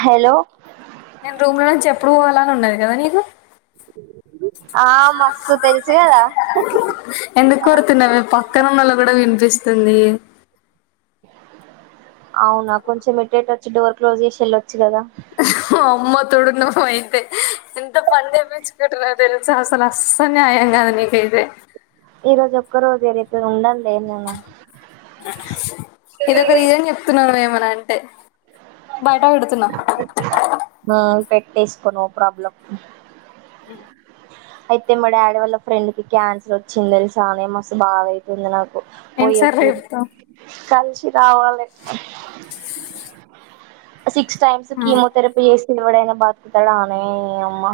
Hello నేను రూంలోనే చెప్ప ప్పుడు అలాని ఉన్నది కదా నీకు ఆ మస్స్తు తెలుసు కదా ఎందుకు కోరుతున్నావి పక్కనన్నళు కూడా వినిపిస్తుంది అవునా కొంచెం ఎటేటు వచ్చి డోర్ క్లోజ్ చేసి వెెళ్ళొచ్చు కదా అమ్మ తోడు నువ అయితే ఎంత పని చేప్పించుకుంటార తెలుసు అసలు అస్స న్యాయం కాదు నీకైతే ఈ రోజు ఒక్క రోజు రేప్ నేను ఉండను ఇదొక రీసన్ చెప్ న్నావు ఏమనా అంటే బయట పెడుతున్నా మా వేసుకో నో ప్రాబ్లం ఏ అయితే మా డాడీ వాళ్ల ఫ్రెండ్ కి క్యాన్సర్ వచ్చింది తెలుసానే మస్తు బాధ అవుతుంది నాకు ఏంటి సార్ పోయప్పుడు చెప్తాం కలిసి రావాలి సిక్స్ టైమ్స్ కీమోథెరపీ చేసి ఎవడైనా బతుకుతాడనే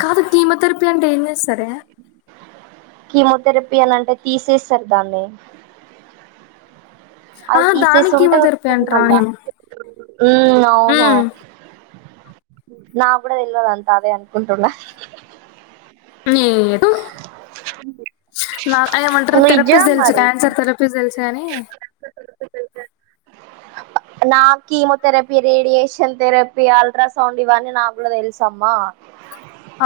కాదు కీమోథెరపీ అంటే ఏం చెస్ సరే కీమోథెరపీ అనింటే తీసేస్తారు దాన్ని అది ఆహా తీసేసి దానికి ఉంటే కీమోథెరపీ వస్తది అంటారా మల్ల నేను హ్మ్మ్ అవును ఉమ్ నా కూడా తెలిదు అంత అదే అనుకుంటున్నా నిజం థెరపీస్ తెలు మరి క్యాన్సర్ థెరపీస్ తె కనీ నా కీమోథెరపీ రేడియేషన్ థెరపీ అల్ట్రాసౌండ్ ఇవన్నీ నాకు తెలుసమ్మా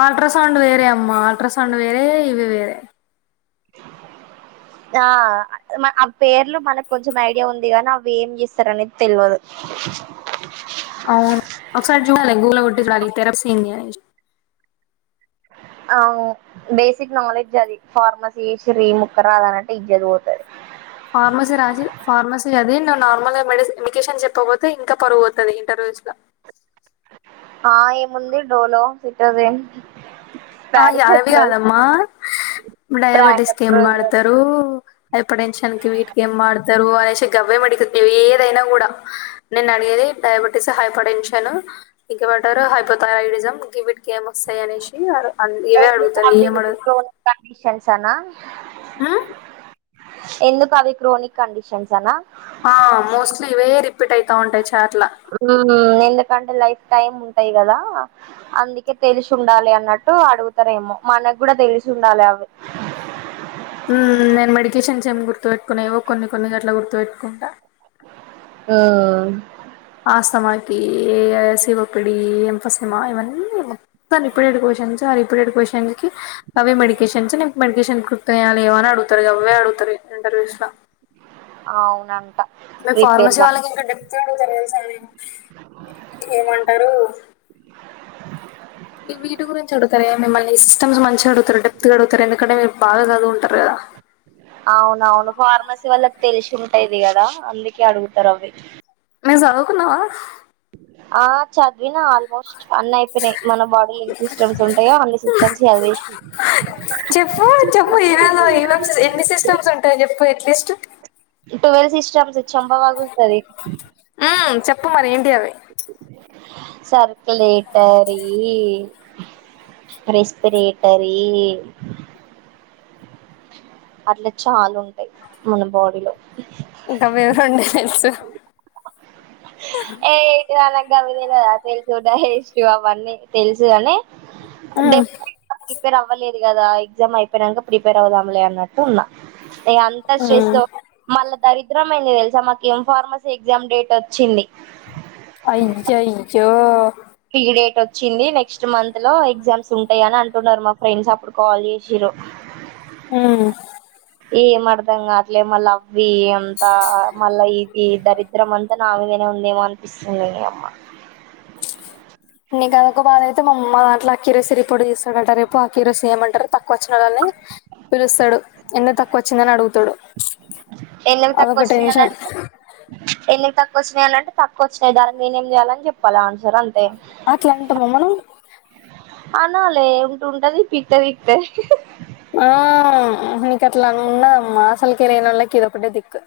ఆల్ట్రా సౌండ్ వేరే అమ్మా ఆల్ట్రా సౌండ్ వేరే ఇవి వేరే ఆ ఆ పేర్లు మనకు కొంచెం ఐడియా ఉంది నీ అవి ఏం చేస్తార అనేది తెల్వదు అవును ఒకసారి చూడాలి గూగుల్ లో కొట్టి చూడాలి ఇ థెరపీ ఆ బేసిక్ నాలెడ్జ్ అది ఫార్మసీ శ్రీ ముక్క రాదు అనంటే ఎజ్జత్ పోతాది ఫార్మస రాజ ఫార్మసి అదే నార్మల్ గా మెడికేషన్ చెప్పపోతే ఇంకా పరువు పోతాది ఇంటర్వ్యూస్ ల ఆ ఏముంది డోలో సిట్రోజిన్ ఆ యారువి అదమ్మా డయబెటీస్ కి ప్రాంటప్రోజోల్ ఏంవడతారు హైపర్ టెన్షన్ కి వీట్ ఏంవడతారు చి గవ్వే మడికల్ ఏదైనా గూడా నేను అడిగేది డయాబెటీస్ హైపర్ టెన్షన్ ఇంక బటర్ హైపోథైరాయిడిజం గివిటి ఏమ్ ఒస్తయి అనేషి ఆడు ఎ టో కడిషన్స్నా అ ఎందుకు అవి క్రోనిక్ కండీషన్స్ అనా ఆ మోస్ట్లీ ఇవే రిపీట్ అయితా ఉంటాయి చ్ ఊమ్ ఎందుకంటే లైఫ్ టైమ్ ఉంటయి గదా అందుకే తెలిషి ఉండాలి అన్నట్టు అడుగుతారేమో మన గూడా దెలిశుండాలి అవి ఊమ్ నేన్ మెడికేషన్ చం గుర్తువెట్టుకున్నేవో కొన్ని కొన్ని గట్ల గుర్తు పెట్టుకుంట ఓ ఆస్తమాకి శివపిడి ఎంపసిమా ఇవన్నీ మొత్తం రిపీటెడ్ క్వశ్చన్స్ ఆ రిపీటెడ్ క్వశ్చన్స్ కి అవే మెడికేషన్స్ మెడికేషన్ కృర్య్యాలివ అని అడుగుతారు అవే అడుగుతారు ఇంటర్వ్యూస్ ల అవునం మరి ఫార్మసీ వాళ్ళకి ఏంటడి గడుతర దెల్సానెమో ఏమంటరు మీ వీటి గురించి అడుతార ఇగ మిమల్ని సిస్టమ్స్ మంచిగా అడుగు తరు డప్త్ అడుగుతరు ఎందుకంటే బాగ జదువుడు అవునవును ఫార్మసీ వల్ల తెలిసి ఉంటది గద అందుకే అడుగుతారు అవి ని జదుకున్నవా ఆ చద్వినా ఆల్మోస్ట్ అన్న అయిపోయినయి మన బాడీలు ఎన్ని సిస్టమ్స్ ఉంటాయో అన్ని సిస్టమ్స్ జదివేశి చెప్పు చెప్పు ఏవేదో లిస్టు ట్వెల్ సిస్టమ్స్ చంబ వగుల్తది ఉమ్ చెప్పు మరి ఏంటి అవి సర్కులేట్ టరీ రెస్పిరేటరీ అట్ల చాలుంటయ్ మన బాడీలో ఇంక మీరుండే దెల్సు ఏటిదనక్ గవి దెల్వదా తెలుసున్న ఏస్టు అవన్నీ తెలుసు గని డె ఉమ్ ప్ ప్రిపేర్ అవ్వలేదు వుంది గదా ఎగ్జామ్ అయిపోయినంక ప్రిపేర్ అవుదాంలే అన్నట్టు ఉన్న ఇగ అంత చేశ్రవ్ మళ్ళా దరిద్రమేంది దెల్సా మాకు ఏం ఫార్మసి ఎక్సమ్ డేట్ వ చ్చింది. అయింది. మంచిగ అయింది. [unintelligible] ఫీ డేట్ వచ్చింది నెక్స్ట్ మంత్ లో ఎగ్జామ్స్ ఉంటయ్ అని అంటున్నారు మా ఫ్రెండ్స్ అప్పుడు కాల్ చేశిర్రు. ఆ ఏమర్ధం కాట్లే మళ్ళ అవ్వి అంతా ఆ మళ్ళ ఇ ఈ దరిద్రం అంత నామిదనే ఉందేమో అనిపిస్తుంది, నీ అమ్మ. నీక్ అదొక బాధ అయితే మా దాంట్ల కిరోసి రిపోర్ట్ తీస్తడంట రేప్, ఆ కిరోసి ఏమంటరు తక్కువచ్చిన నోళ్ళని పిలుస్తడు. ఎందుకు తక్కువ వచ్చిందని అడుగుతడు. ఎందుకు తక్కువచ్చినయి అని అంటే. ఎందుక్ తక్ వచ్చినయ్ అని అంటే, తక్కువ వచ్చినయ్ దానికి నేనేం చేయాలని చెప్పాలా ఆన్స అట్ల అంటమ మనం. అనాలే ఉంట్ ఉంటది పీకితే పికతది. ఆ నీకు అట్లా ఉన్నదమ్మా, అసల్కే నోళ్ళకి ఇది ఒకటే దిక్కు.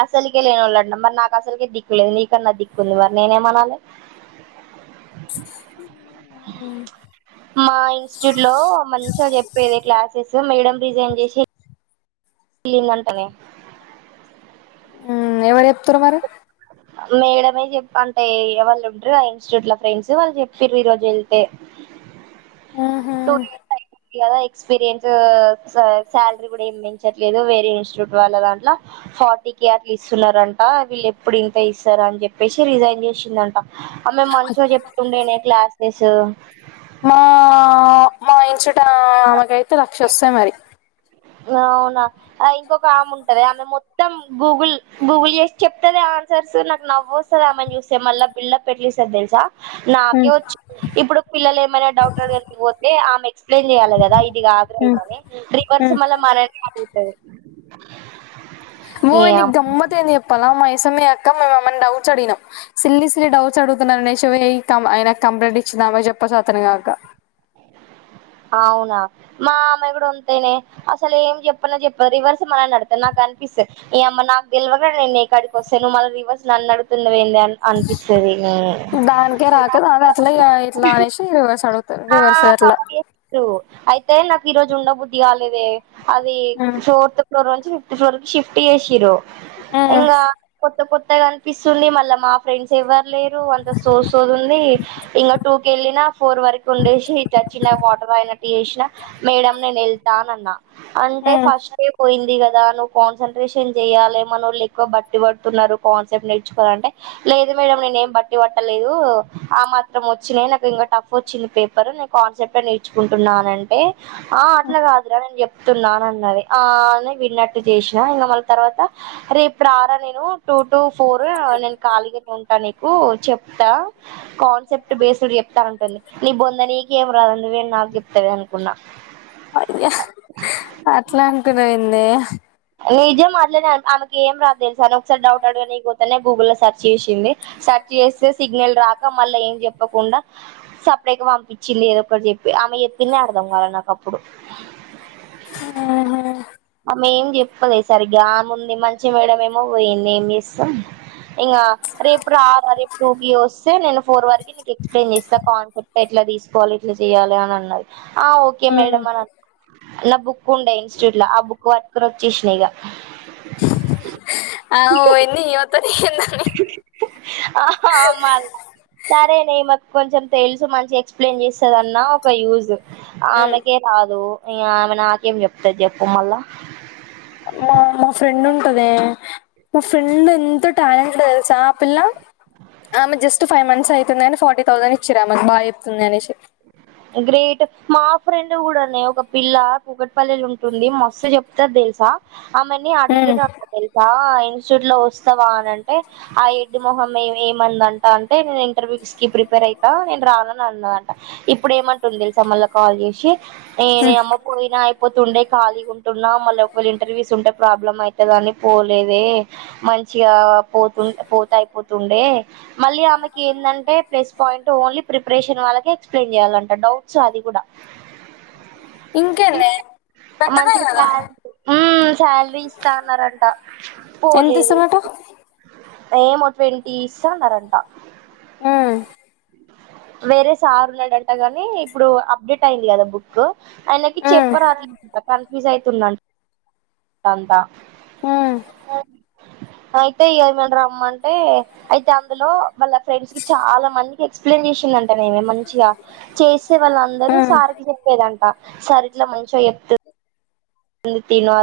అసల్కే లేనోళ్ళంట మరి నాక్ అసల్కే దిక్కులేదు. నీకన్నా దిక్కుంది మరి నేనేమనాలె. మాయి ఇన్స్టిట్యూట్ లో మంచిగ చెప్పేదె క్లాసెస్ మేడమ్. రిజైన్ చేసి వెలిందంటనే. ఊ ఎవరు చెప్తరు మరి. మేడమే చెప్ అంటే ఇగ వాళ్ళు ఉంటరు గదా ఇన్స్టిట్యూట్ ల ఫ్రెండ్స్ వాళ్ళు చెప్ప్ర ఈ రోజు ఎళ్తే. ఆహా ఇయాల ఎక్స్పీరియన్స్ ఆ శాలరీ కూడా ఏం మించట్లేదు. వేరే ఇన్స్టిట్యూట్ వాళ్ల దాంట్ల, ఫార్టీకే అట్ల ఇస్తున్నరంటా. వీళ్ళు ఎప్పుడు ఇంతె ఇస్తర్ అని చెప్పేశి రిజైన్ చేశిందంట. ఆమె మంచిగ చెప్తుండేనే క్లాసెస్. [unintelligible] మా మా ఇన్స్టిట్యూట్ ఆ ఆమెకయితే లక్ష వస్తయి మరీ. అవునా, ఆ ఇంకొక ఆమె ఉంటదే ఆమె మొత్తం గూగుల్, గూగుల్ చేసి చెప్తదే ఆన్సర్స్ నాక్ నవ్వు వస్తది ఆమెని చూస్తే మళ్ల బిల్డ్ అప్ ఎట్ల ఇస్తది తెలుసా. నాకే ఉమ్ వచ్చు. ఇప్పుడు పిల్లలు ఏమైన డౌట్ అడగనీకి పోతే ఆమె ఎక్స్ప్లెయిన్ చెయ్యాలె గదా ఇది కాదురా ఉమ్ ఇదని రివర్స్. స్ మల్ల మనల్నే అడుగుతది. ఏ ఓయ్ నీక్ గమ్మత్తేంది చెప్పాలా మా సమ్మే అక్క మేం ఆమెన్ డౌట్స్ అడిగినం. సిల్లీ సిల్లీ డౌట్స్ అడుతున్నారు అనేస్ శి ఏ ఈ కం ఆయనక్ కంప్లైంట్ ఇచ్చిందామె చెప్ప చాతన గాక. అవునా. మా ఆమె కూడ అంతేనే, అసల్ ఏం చెప్పనే చెప్పదీ. రివర్స్ మనల్ని అడుగుతది నాక్ అనిపిస్తది. నీ అమ్మ నాక్ తెల్వక నేన్ నీ కాడికి వస్తే నువ్వు మళ్ళ రివర్స్ నన్ను అడుతున్నవ్ ఏంది అని అనిపిస్తది. దానికే రాక దాని అట్లా ఇగా ఇట్లా అనేశీ రివర్స్ అడుగుతరు. ఆ కవర్ చే [inaudible] రూ. అయితే నాకు ఈ రోజు ఉండ బుద్ధి కాలేదే. అది ఉమ్ ఫోర్త్ ఫ్లోర్ వ ష షిఫ్ట్ చేసి ఉమ్ ఇంగా కొత్త కొత్త అంత కనిపిస్తుంది మళ్ళా మా ఫ్రెండ్స్ ఎవరులేరు అంత చోది చోడి ఇంకా టూ క వెళ్ళిన ఫోర్ వరకు ఉండెషి థేచినా వాటర్ అనట్టు చేసిన మేడమ్ నేను వెళ్తాన అన్నా అంటే ఉమ్ ఫస్ట్ పోయింది కదా నువ్వు కాన్సన్ంట్రేషన్ చెయాలి మన వాళ్ళు ఎక్కువ బట్టి పడుతున్నారు కాన్సెప్ట్ నేర్చుకోవాలంటే లేదు మేడమ్ నీ నేం బట్టి పట్టల్ దు ఆ మాత్రం వచ్చిన నాకు ఇంకా టఫ్ వ వచ్చింది పేపర్ నేను కాన్సెప్ట్ నేర్చుకుంటున్నాన అంటే ఆ అట్లాగాదురా నం గప్ప తున్నాన అన్నది ఆ విన్నట్టు చేసిన ఇంక మళ్ళ తర్వాత రేపుడు ఆరా నేను టూ టూ ఫోర్ నేను ఖాళగా ఉంటా నకు చెప్తా కాన్సెప్ట్ బేస్డ్ చెప్తాంటుంది నీ పొంద నీకేం రాదండి వేరు నాకుగు చెప్తంది అనుకున్నా అయ్యా అట్లా అంటున్నాయింది నిజం మాట్లా ఆమెకి ఏం రాదు తెలుస అని ఒకసారి డౌట్ అడగా న పోతేనే గూగుల్లో లో సెర్చ్ చేసింది సర్చ్ చేస్తే సిగ్నల్ రాక మళ్ళ ఏం చెప్పకుండా సపరేట్గా పంపించింది ఏదొ ఒకటి చెప్పి ఆమె చెప్పింది అర్ధం కాల నాకు అప్పుడు ఆ అహా మేం చెప్పదు ఈసరి గామ్ ఉంది మంచి మేడ ఏమో పోయింది ఏం చేస్తాం ఇంకా రేపు ఆ రేపు టూ కి వస్తే నేను ఫోర్ వరకు నీకు ఎక్స్ప్లెయిన్ చేస్తా కాన్సెప్ట్ ఎట్లా తీసుకోవాలి ఎట్లా చెయ్యాలి అని అన్నది ఆ ఓకే ఉమ్ మేడమా అని అన్నా న్న బుక్ ఉండ ఇన్స్టిట్యూట్ లో కు అకుచ్చిష్నిగా అ ఎన్ని ఇవత మ సారే న కొంచెం తెలుసు మంచిగా ఎక్స్ప్లెయిన్ చేస్తుందిన్న ఒక యూజ్ ఆ ఉమ్ ఆమెగే రాదు అయ ఆమె నాకేం చెప్తది చెప్ప మళ్ళా మా మా ఫ్రెండ్ ఉంటద మా ఫ్రెండ్ ఉంట్టదే టైమ్ సెన్స్ చపిల్ల ఆమె జస్ట్ ఫైవ్ మంత్స్ యి ఉందని ఫార్టీ థౌసండ్ ఇచ్చిర్రు ఆమెకి బా చెప్తుంది అనేసి గ్రేట్ మా ఫ్రెండ్ కూడానే ఒక పిల్ల కూకట్పల్లి ఉంటుంది మస్తు చెప్తది తెలుసా ఆమెని మ్మ్ అడిగిరంట తెలుసా ఇన్స్టిట్యూట్ లో వస్తావా అని అంటే ఆ ఎడడ్డి మొహం ఏమందంట అంటే నేను ఇంటర్వ్యూస్ కి ప్రిపేర్ అవుతా నేను రానని అన్నదంట ఇప్పుడ ఏమంటుంది తెలుసా మల్ల కాల్ చేసి ఏ నీ మ్మ్ అమ్మ పోయినా లేకపోతే ఉండే కాళీగుంటున్నా మళ్ళీ ఒకవేళ ఇంటర్వ్యూస్ ఉంటే ప్రాబ్లమ్ అయితుందని పోలేదే మంచిగా పోతుంట పోతాయ్ పోతు తుండె మళ్ళీ ఆమెకి ఏందంటే ప్లస్ పాయింట్ ఓన్లీ ప్రిపరేషన్ వాళ్ళకి ఎక్స్ప్లెయిన్ చేయ్యాలంట డౌట్స్ అది కూడా ఉం ఇంకేంది బెట్టరే కదా శాలరీ ఇస్తాన్నారంట ఎంత పోలేదు. ఇస్తున్నట ఏమో ట్వెంటీ ఇస్తానారంట. ఆ వేరే సార్ ఉన్నాడుంట గాని ఇప్పుడు అప్డేట్ అయింది కదా బుక్ ఆయనకి మ్మ్ చెప్పర యూజ్ అవుతుందంట అంతా మ్మ్ [unintelligible] అయితే ఏ ముండ రమ్మ అంటే అయితే అందులో వాళ్ళ ఫ్రెండ్స్ కి చాలా మందికి ఎక్స్ప్లెయిన్ చేసిందంట చేసే వాళ్ళ అందరూ మ్మ్ సార్ కి చెప్పేదంట సార్ ఇట్లా మంచిగ చెప్తే ఉంది తినువా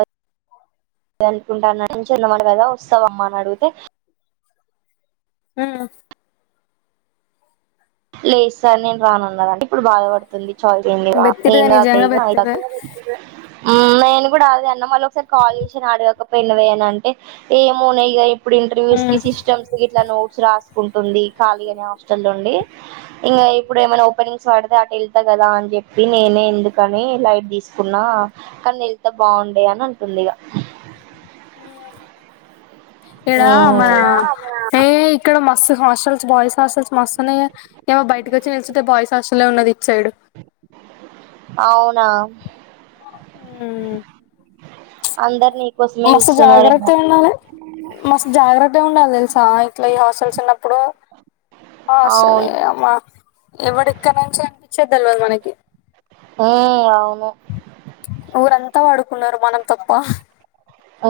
అదే అనుకుంటా [unintelligible] నువ్వు ఎలా వస్తావమ్మా అని అడిగితే ఉం లేదు సార్ నేను రాను అన్నారంట. ఇప్పుడు బాధ పడుతుంది చాయస్ ఏం లేవ బెత్తిరిదే నిజంగా [unintelligible] అయ్యాక బెత్తిరిదే ఆ నేను కూడా అదే అన్న మళ్ళీ ఒకసారి కాల్ చేసి ఐన అడిగాక పెన్న వేయాను అంటే ఏమ న ఇ ఇప్పుడు ఇంటర్వ్యూస్ కి మ్మ్ సిస్టమ్స్ గిట్లా నోట్స్ రాస్త ఉంటుంది ఖాళీ అనే హాస్టల్ నుండి ఇంకా ఇప్పుడు ఏమైనా ఓపెనింగ్స్ పడితే అటు వెళ్తా కదా అని చెప్పి నేనే ఎందుకని లైట్ తీసుకున్నా కానీ వెళ్తా బాగుండే అని అంటుంది ఇక [unintelligible] [unintelligible] ఈడ మన ఏ ఇక్కడ మస్తు హాస్ హాస్టల్స్ బాయ్స్ హాస్టల్స్ మస్తున్నాయి ఏమో బయటకి వచ్చి నిల్చుంటే బాయ్స్ హాస్టల్ ఉన్నది ఇచ్చాడు. అవునా వుమ్మ్ అందర్ని మస్త్ జాగ్రత్తగ ఉండాలే, మస్త్ జాగ్రత్తగ ఉండాలి తెలుసా ఆ ఇట్లా ఈ హాస్టల్స్ ఉన్నప్ ఇప్పుడు అసలే అవును అమ్మా ఎవడు ఇక్కడ నుంచి అనిపించేద్దలివాదు మనకి ఉమ్ అవును ఊరంతా వాడుకు ఉన్నారు మనం తప్ప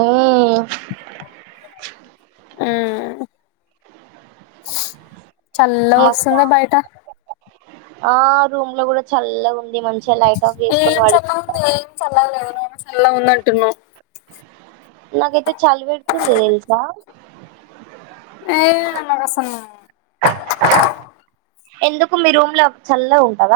ఉమ్మ్ ఊమ్ చల్లగ మస్తు వస్తుందా బయట ఆ రూమ్ లో కూడా చల్లగా ఉన్ ఏం చల్లగా ఉంది ఏం చల్లగా లేదు నేను చల్లగా ఉంద నా నాకైతే చలి పెడుతుంది తెలుసా ఏ నాకసలు ఎందుకు మీ రూమ్ లో చల్లగ ఉండదా.